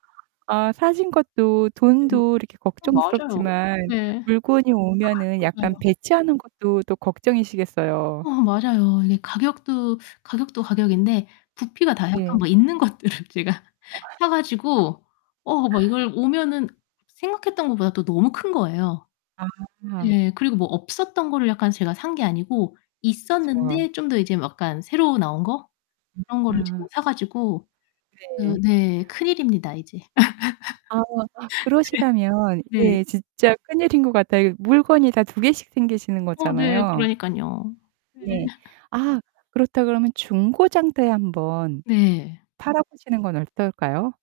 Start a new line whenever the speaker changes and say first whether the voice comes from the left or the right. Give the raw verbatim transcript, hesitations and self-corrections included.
right: 아 사신 것도
left: 네.
right: 돈도 이렇게
left: 아, 맞아요.
right: 걱정스럽지만
left: 네.
right: 물건이
left: 아
right: 오면은 약간
left: 맞아요.
right: 배치하는 것도 또 걱정이시겠어요.
left: 아, 맞아요. 이게 가격도 가격도 가격인데 부피가 다 약간
right: 네.
left: 뭐 있는 것들을 제가
right: [unintelligible]
left: 사 가지고 어, 막 이걸
right: 아.
left: 오면은 생각했던 것보다도 너무 큰 거예요.
right: 아.
left: 예, 그리고 뭐 없었던 거를 약간 제가 산 게 아니고
right: 그렇죠.
left: 있었는데 좀 더 이제 뭐 약간 새로 나온 거? 그런 거를 제가
right: 아.
left: 사 가지고 어
right: 네.
left: 네, 큰일입니다, 이제.
right: 아. 아, 그러시다면
left: 예. 네.
right: 예 진짜 큰일인 것 같아요. 물건이 다 두 개씩 생기시는
left: 어 네,
right: 거잖아요.
left: 그러니깐요. 네.
right: 네. 아 그렇다 그러면 중고 장터에 한번
left: 네.
right: 팔아보시는 건 어떨까요?